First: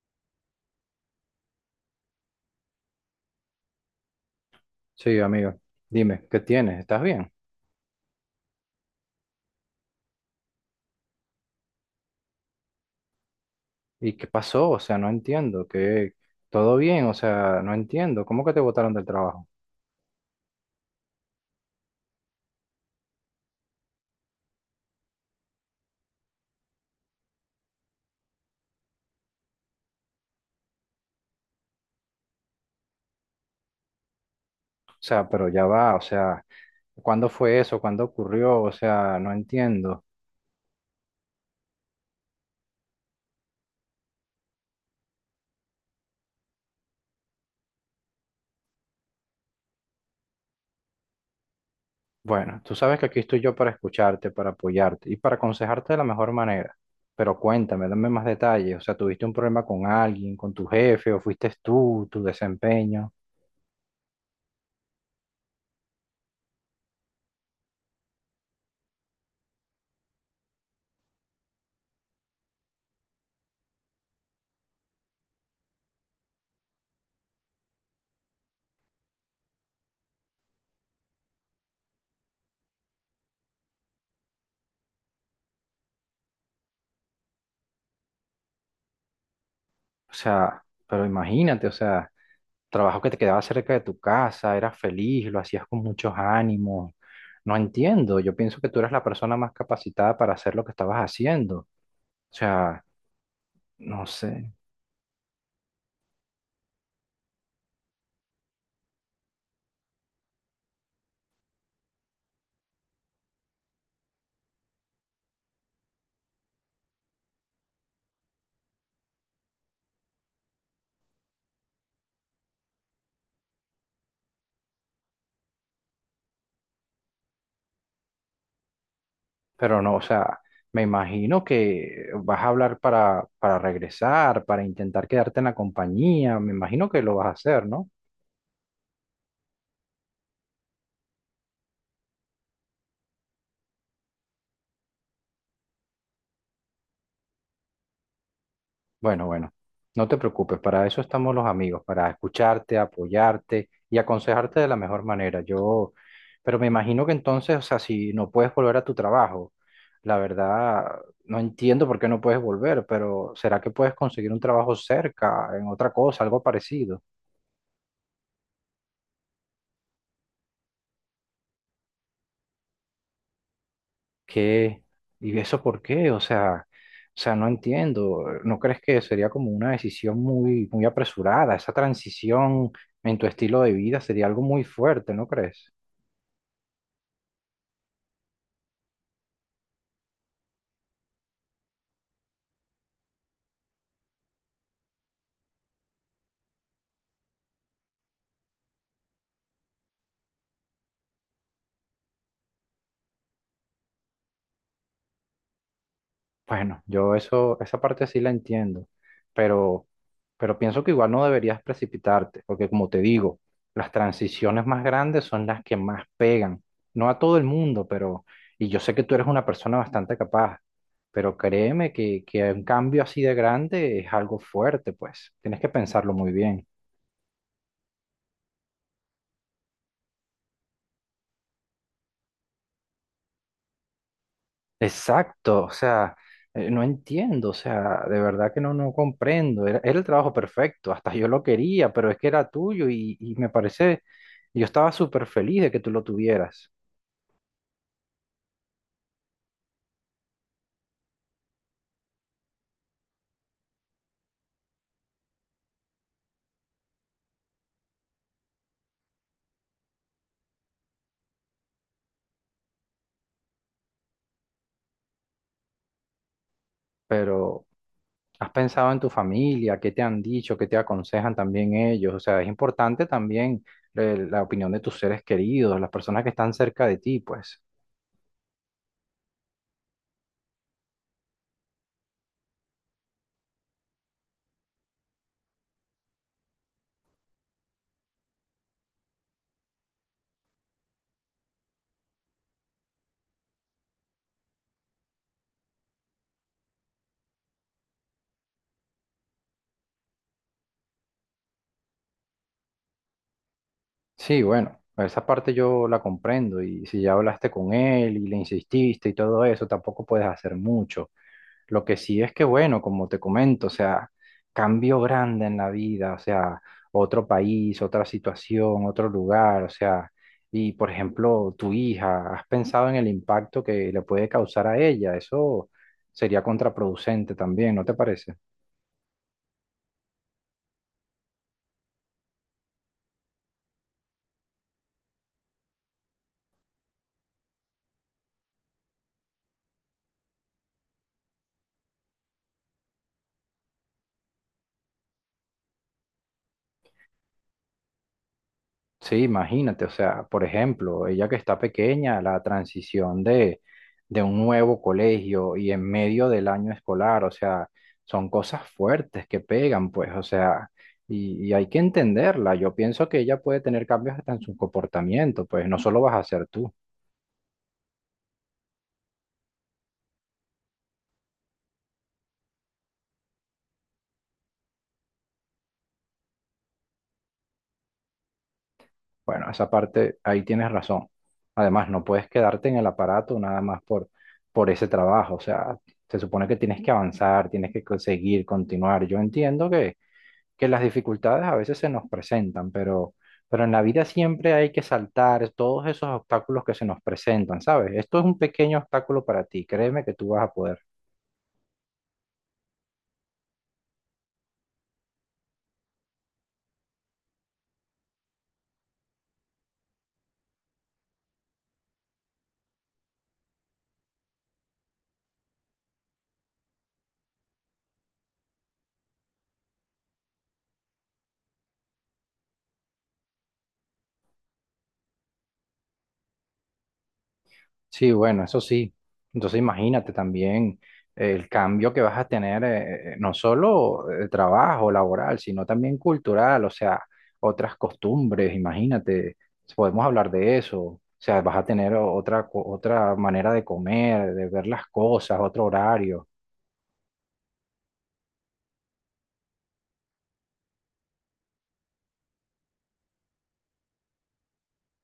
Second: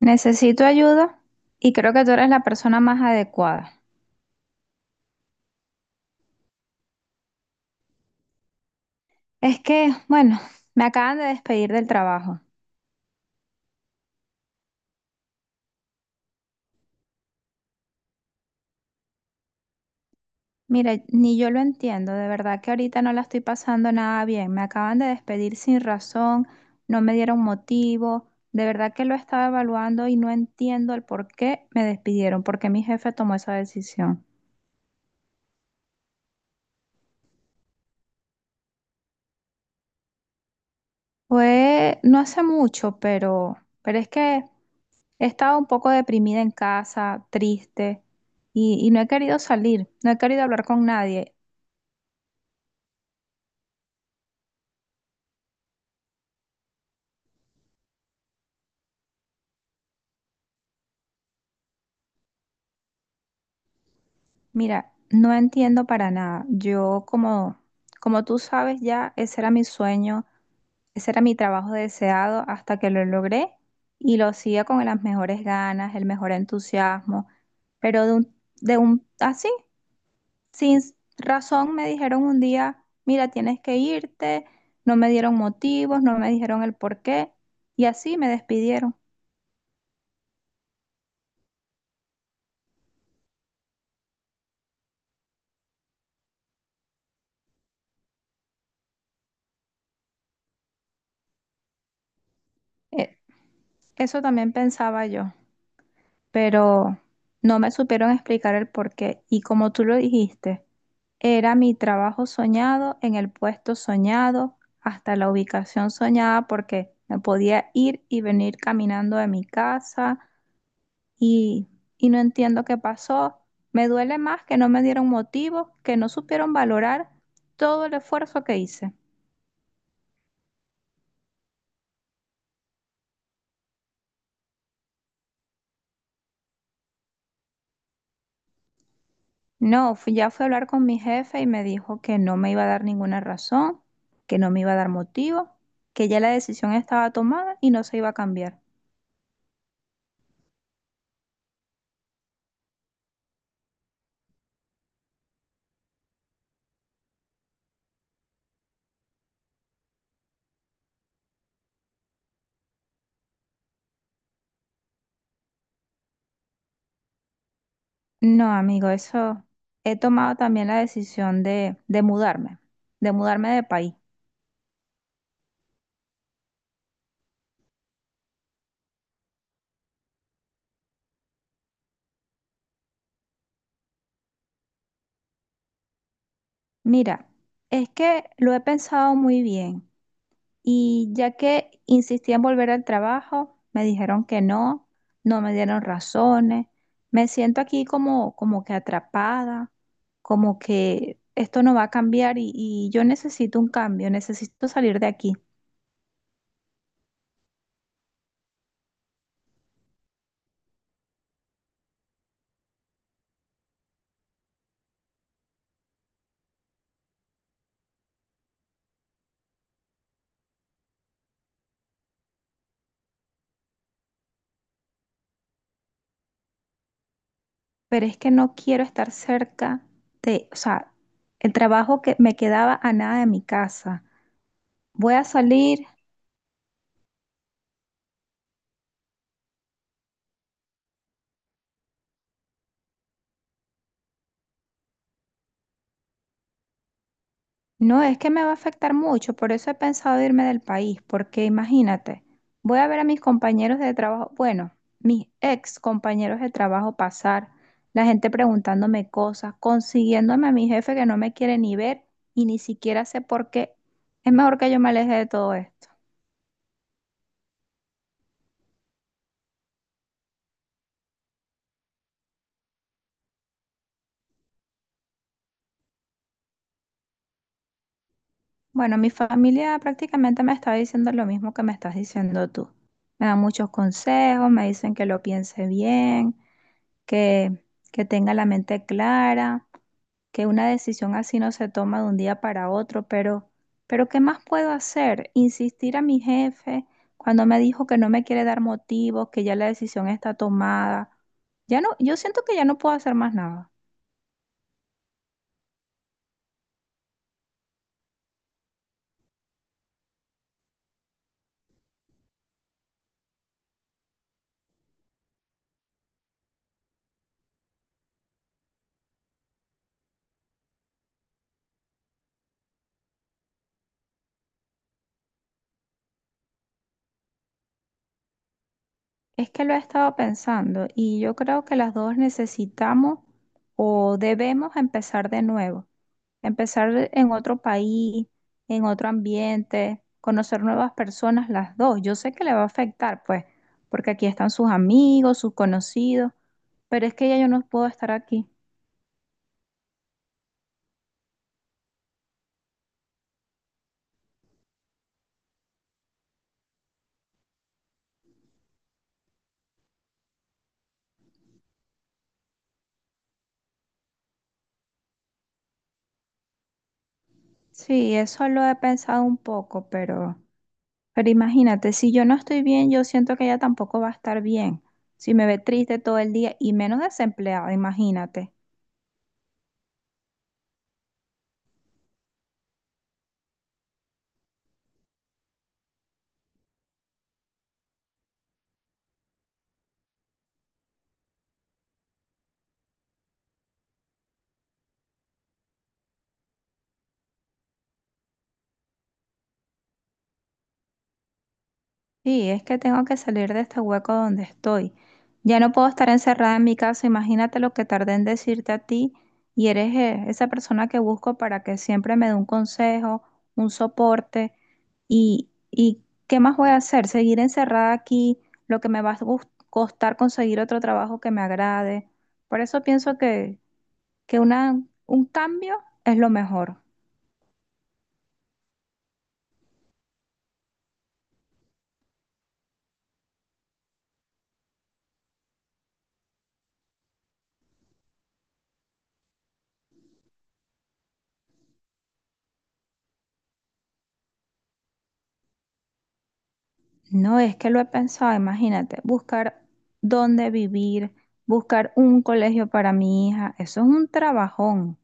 Necesito ayuda y creo que tú eres la persona más adecuada. Sí, amigo, dime, ¿qué tienes? ¿Estás bien? Es que, bueno, me acaban de despedir del trabajo. ¿Y qué pasó? O sea, no entiendo. ¿Qué todo bien, o sea, no entiendo, ¿cómo que te botaron del trabajo? Mira, ni yo lo entiendo, de verdad que ahorita no la estoy pasando nada bien. Me acaban de despedir sin razón, no me dieron motivo. De verdad que lo estaba evaluando y no entiendo el por qué me despidieron, por qué mi jefe tomó esa decisión. O sea, pero ya va, o sea, ¿cuándo fue eso? ¿Cuándo ocurrió? O sea, no entiendo. Fue no hace mucho, pero es que he estado un poco deprimida en casa, triste, y no he querido salir, no he querido hablar con nadie. Bueno, tú sabes que aquí estoy yo para escucharte, para apoyarte y para aconsejarte de la mejor manera. Pero cuéntame, dame más detalles, o sea, ¿tuviste un problema con alguien, con tu jefe, o fuiste tú, tu desempeño? Mira, no entiendo para nada. Yo, como, como tú sabes ya, ese era mi sueño, ese era mi trabajo deseado hasta que lo logré y lo hacía con las mejores ganas, el mejor entusiasmo, pero así, sin razón me dijeron un día, mira, tienes que irte, no me dieron motivos, no me dijeron el por qué, y así me despidieron. O sea, pero imagínate, o sea, trabajo que te quedaba cerca de tu casa, eras feliz, lo hacías con muchos ánimos. No entiendo, yo pienso que tú eras la persona más capacitada para hacer lo que estabas haciendo. O sea, E- no Eso sé, también pensaba yo, pero no me supieron explicar el por qué. Y como tú lo dijiste, era mi trabajo soñado, en el puesto soñado, hasta la ubicación soñada, porque me podía ir y venir caminando de mi casa y, y no entiendo qué pasó. Me duele más que no me dieron motivo, que no supieron valorar todo el esfuerzo que hice. pero no, o sea, me imagino que vas a hablar para regresar, para intentar quedarte en la compañía, me imagino que lo vas a hacer, ¿no? No, ya fui a hablar con mi jefe y me dijo que no me iba a dar ninguna razón, que no me iba a dar motivo, que ya la decisión estaba tomada y no se iba a cambiar. Bueno, bueno, no te preocupes, para eso estamos los amigos, para escucharte, apoyarte y aconsejarte de la mejor manera. Yo, pero me imagino que entonces, o sea, si no puedes volver a tu trabajo, la verdad, no entiendo por qué no puedes volver, pero ¿será que puedes conseguir un trabajo cerca, en otra cosa, algo parecido? No, amigo, eso he tomado también la decisión de mudarme, de mudarme de país. ¿Qué? ¿Y eso por qué? O sea, no entiendo. ¿No crees que sería como una decisión muy, muy apresurada? Esa transición en tu estilo de vida sería algo muy fuerte, ¿no crees? Mira, es que lo he pensado muy bien. Y ya que insistí en volver al trabajo, me dijeron que no, no me dieron razones. Me siento aquí como, como que atrapada, como que esto no va a cambiar y yo necesito un cambio, necesito salir de aquí. Bueno, yo eso, esa parte sí la entiendo, pero, pero pienso que igual no deberías precipitarte, porque como te digo, las transiciones más grandes son las que más pegan. No a todo el mundo, pero, y yo sé que tú eres una persona bastante capaz, pero créeme que un cambio así de grande es algo fuerte, pues. Tienes que pensarlo muy bien. Pero es que no quiero estar cerca de, o sea, el trabajo que me quedaba a nada de mi casa. Voy a Exacto, o salir. sea, no entiendo, o sea, de verdad que no, no comprendo. Era el trabajo perfecto, hasta yo lo quería, pero es que era tuyo y me parece, yo estaba súper feliz de que tú lo tuvieras, No, es que me va a afectar mucho, por eso he pensado irme del país, porque imagínate, voy a ver a mis compañeros de trabajo, bueno, mis ex compañeros de trabajo pasar, la gente preguntándome cosas, consiguiéndome a mi jefe que no me quiere ni ver y ni siquiera sé por qué. Es mejor que yo me aleje de todo esto. pero has pensado en tu familia, qué te han dicho, qué te aconsejan también ellos, o sea, es importante también la opinión de tus seres queridos, las personas que están cerca de ti, pues. Bueno, mi familia prácticamente me está diciendo lo mismo que me estás diciendo tú. Me dan muchos consejos, me dicen que lo piense bien, que, que tenga la mente clara, que una decisión así no se toma de un día para otro, pero ¿qué más puedo hacer? Insistir a mi jefe cuando me dijo que no me quiere dar motivos, que ya la decisión está tomada. Ya no, yo siento que ya no puedo hacer más nada. Sí, bueno, esa parte yo la comprendo y si ya hablaste con él y le insististe y todo eso, tampoco puedes hacer mucho. Lo que sí es que, bueno, como te comento, o sea, cambio grande en la vida, o sea, otro país, otra situación, otro lugar, o sea, y por ejemplo, tu hija, ¿has pensado en el impacto que le puede causar a ella? Eso sería contraproducente también, ¿no te parece? Es que lo he estado pensando y yo creo que las dos necesitamos o debemos empezar de nuevo, empezar en otro país, en otro ambiente, conocer nuevas personas las dos. Yo sé que le va a afectar, pues, porque aquí están sus amigos, sus conocidos, pero es que ya yo no puedo estar aquí. Sí, imagínate, o sea, por ejemplo, ella que está pequeña, la transición de un nuevo colegio y en medio del año escolar, o sea, son cosas fuertes que pegan, pues, o sea, y hay que entenderla. Yo pienso que ella puede tener cambios hasta en su comportamiento, pues, no solo vas a ser tú. Sí, eso lo he pensado un poco, pero imagínate, si yo no estoy bien, yo siento que ella tampoco va a estar bien. Si me ve triste todo el día y menos desempleada, imagínate. Bueno, esa parte, ahí tienes razón. Además, no puedes quedarte en el aparato nada más por ese trabajo, o sea, se supone que tienes que avanzar, tienes que seguir, continuar. Yo entiendo que las dificultades a veces se nos presentan, pero en la vida siempre hay que saltar todos esos obstáculos que se nos presentan, ¿sabes? Esto es un pequeño obstáculo para ti, créeme que tú vas a poder. Sí, es que tengo que salir de este hueco donde estoy. Ya no puedo estar encerrada en mi casa. Imagínate lo que tardé en decirte a ti y eres, esa persona que busco para que siempre me dé un consejo, un soporte. Y qué más voy a hacer? Seguir encerrada aquí, lo que me va a costar conseguir otro trabajo que me agrade. Por eso pienso que una, un cambio es lo mejor. Sí, bueno, eso sí. Entonces imagínate también el cambio que vas a tener, no solo de trabajo laboral, sino también cultural, o sea, otras costumbres, imagínate, podemos hablar de eso, o sea, vas a tener otra, otra manera de comer, de ver las cosas, otro horario. No, es que lo he pensado, imagínate, buscar dónde vivir, buscar un colegio para mi hija, eso es un trabajón.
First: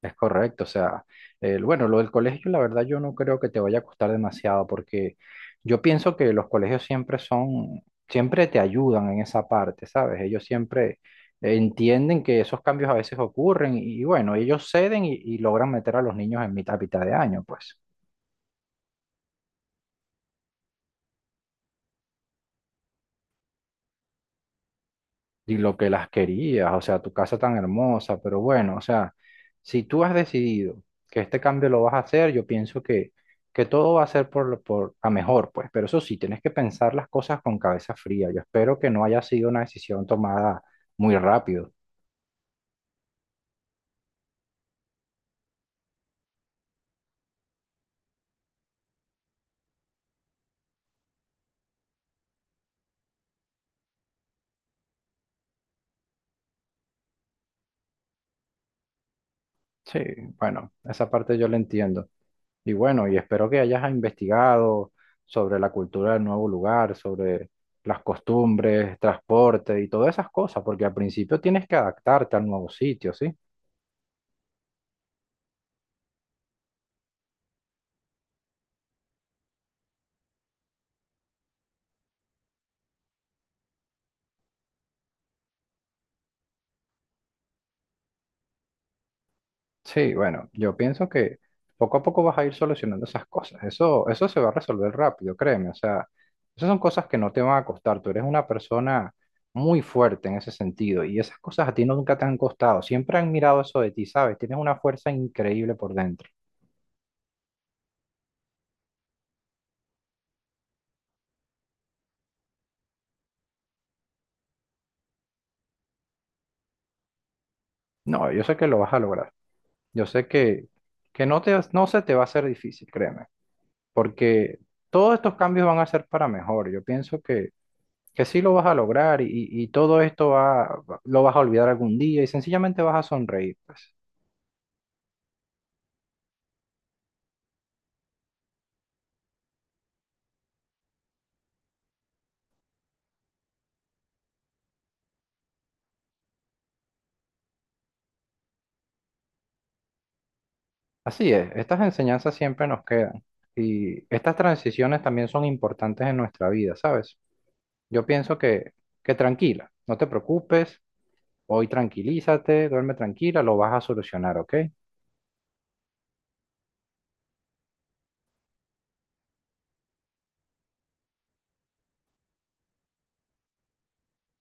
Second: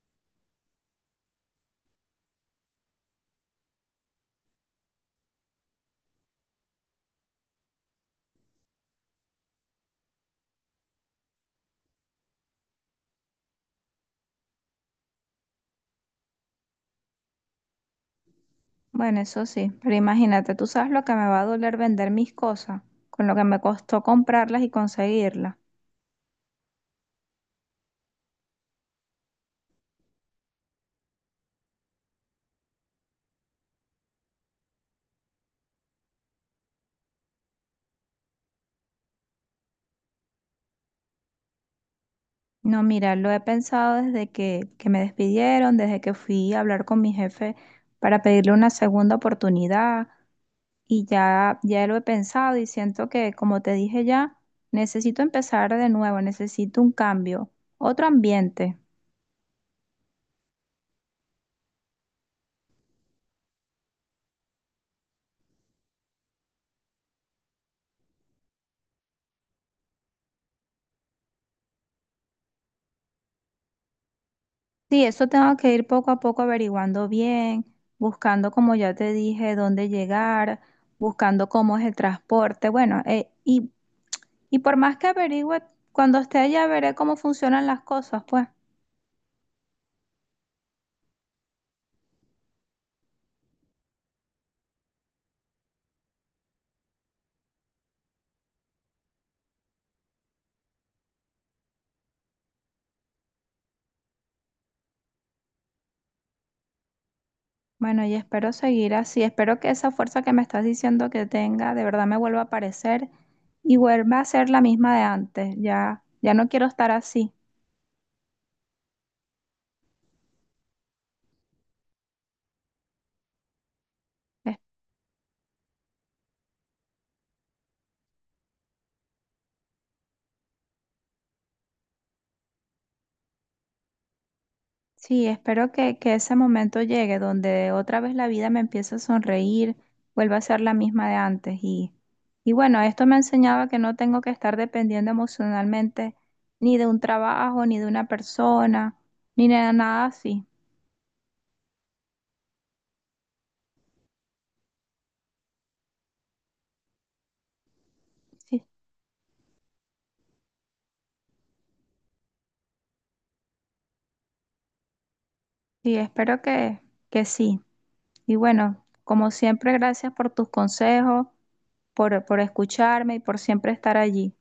Es correcto, o sea, bueno, lo del colegio, la verdad yo no creo que te vaya a costar demasiado porque yo pienso que los colegios siempre son, siempre te ayudan en esa parte, ¿sabes? Ellos siempre entienden que esos cambios a veces ocurren y, bueno, ellos ceden y logran meter a los niños en mitad de año, pues. Bueno, eso sí, pero imagínate, tú sabes lo que me va a doler vender mis cosas, con lo que me costó comprarlas y Y conseguirlas. lo que las querías, o sea, tu casa tan hermosa, pero bueno, o sea, si tú has decidido que este cambio lo vas a hacer, yo pienso que todo va a ser por, por a mejor, pues, pero eso sí, tienes que pensar las cosas con cabeza fría. Yo espero que no haya sido una decisión tomada muy rápido. No, mira, lo he pensado desde que me despidieron, desde que fui a hablar con mi jefe para pedirle una segunda oportunidad, y ya lo he pensado y siento que, como te dije ya, necesito empezar de nuevo, necesito un cambio, otro ambiente. Sí, bueno, esa parte yo la entiendo. Y bueno, y espero que hayas investigado sobre la cultura del nuevo lugar, sobre las costumbres, transporte y todas esas cosas, porque al principio tienes que adaptarte al nuevo sitio, ¿sí? Sí, eso tengo que ir poco a poco averiguando bien, buscando, como ya te dije, dónde llegar, buscando cómo es el transporte. Bueno, y por más que averigüe, cuando esté allá veré cómo funcionan las cosas, pues. Sí, bueno, yo pienso que poco a poco vas a ir solucionando esas cosas. Eso se va a resolver rápido, créeme. O sea, esas son cosas que no te van a costar. Tú eres una persona muy fuerte en ese sentido y esas cosas a ti no, nunca te han costado. Siempre han mirado eso de ti, ¿sabes? Tienes una fuerza increíble por dentro. Bueno, y espero seguir así. Espero que esa fuerza que me estás diciendo que tenga de verdad me vuelva a aparecer y vuelva a ser la misma de antes. Ya no quiero estar así. No, yo sé que lo vas a lograr. Yo sé que no te, no se te va a hacer difícil, créeme, Es- porque todos estos cambios van a ser para mejor. Yo pienso que sí lo vas a lograr y todo esto va, lo vas a olvidar algún día y sencillamente vas a sonreír, pues. Sí, espero que ese momento llegue donde otra vez la vida me empiece a sonreír, vuelva a ser la misma de antes. Y bueno, esto me enseñaba que no tengo que estar dependiendo emocionalmente ni de un trabajo, ni de una persona, ni de nada así. Así es, estas enseñanzas siempre nos quedan y estas transiciones también son importantes en nuestra vida, ¿sabes? Yo pienso Sí, que tranquila, no te preocupes, hoy tranquilízate, duerme tranquila, lo vas a solucionar, ¿ok? sí, espero que sí. Y bueno, como siempre, gracias por tus consejos, por escucharme y por siempre estar allí.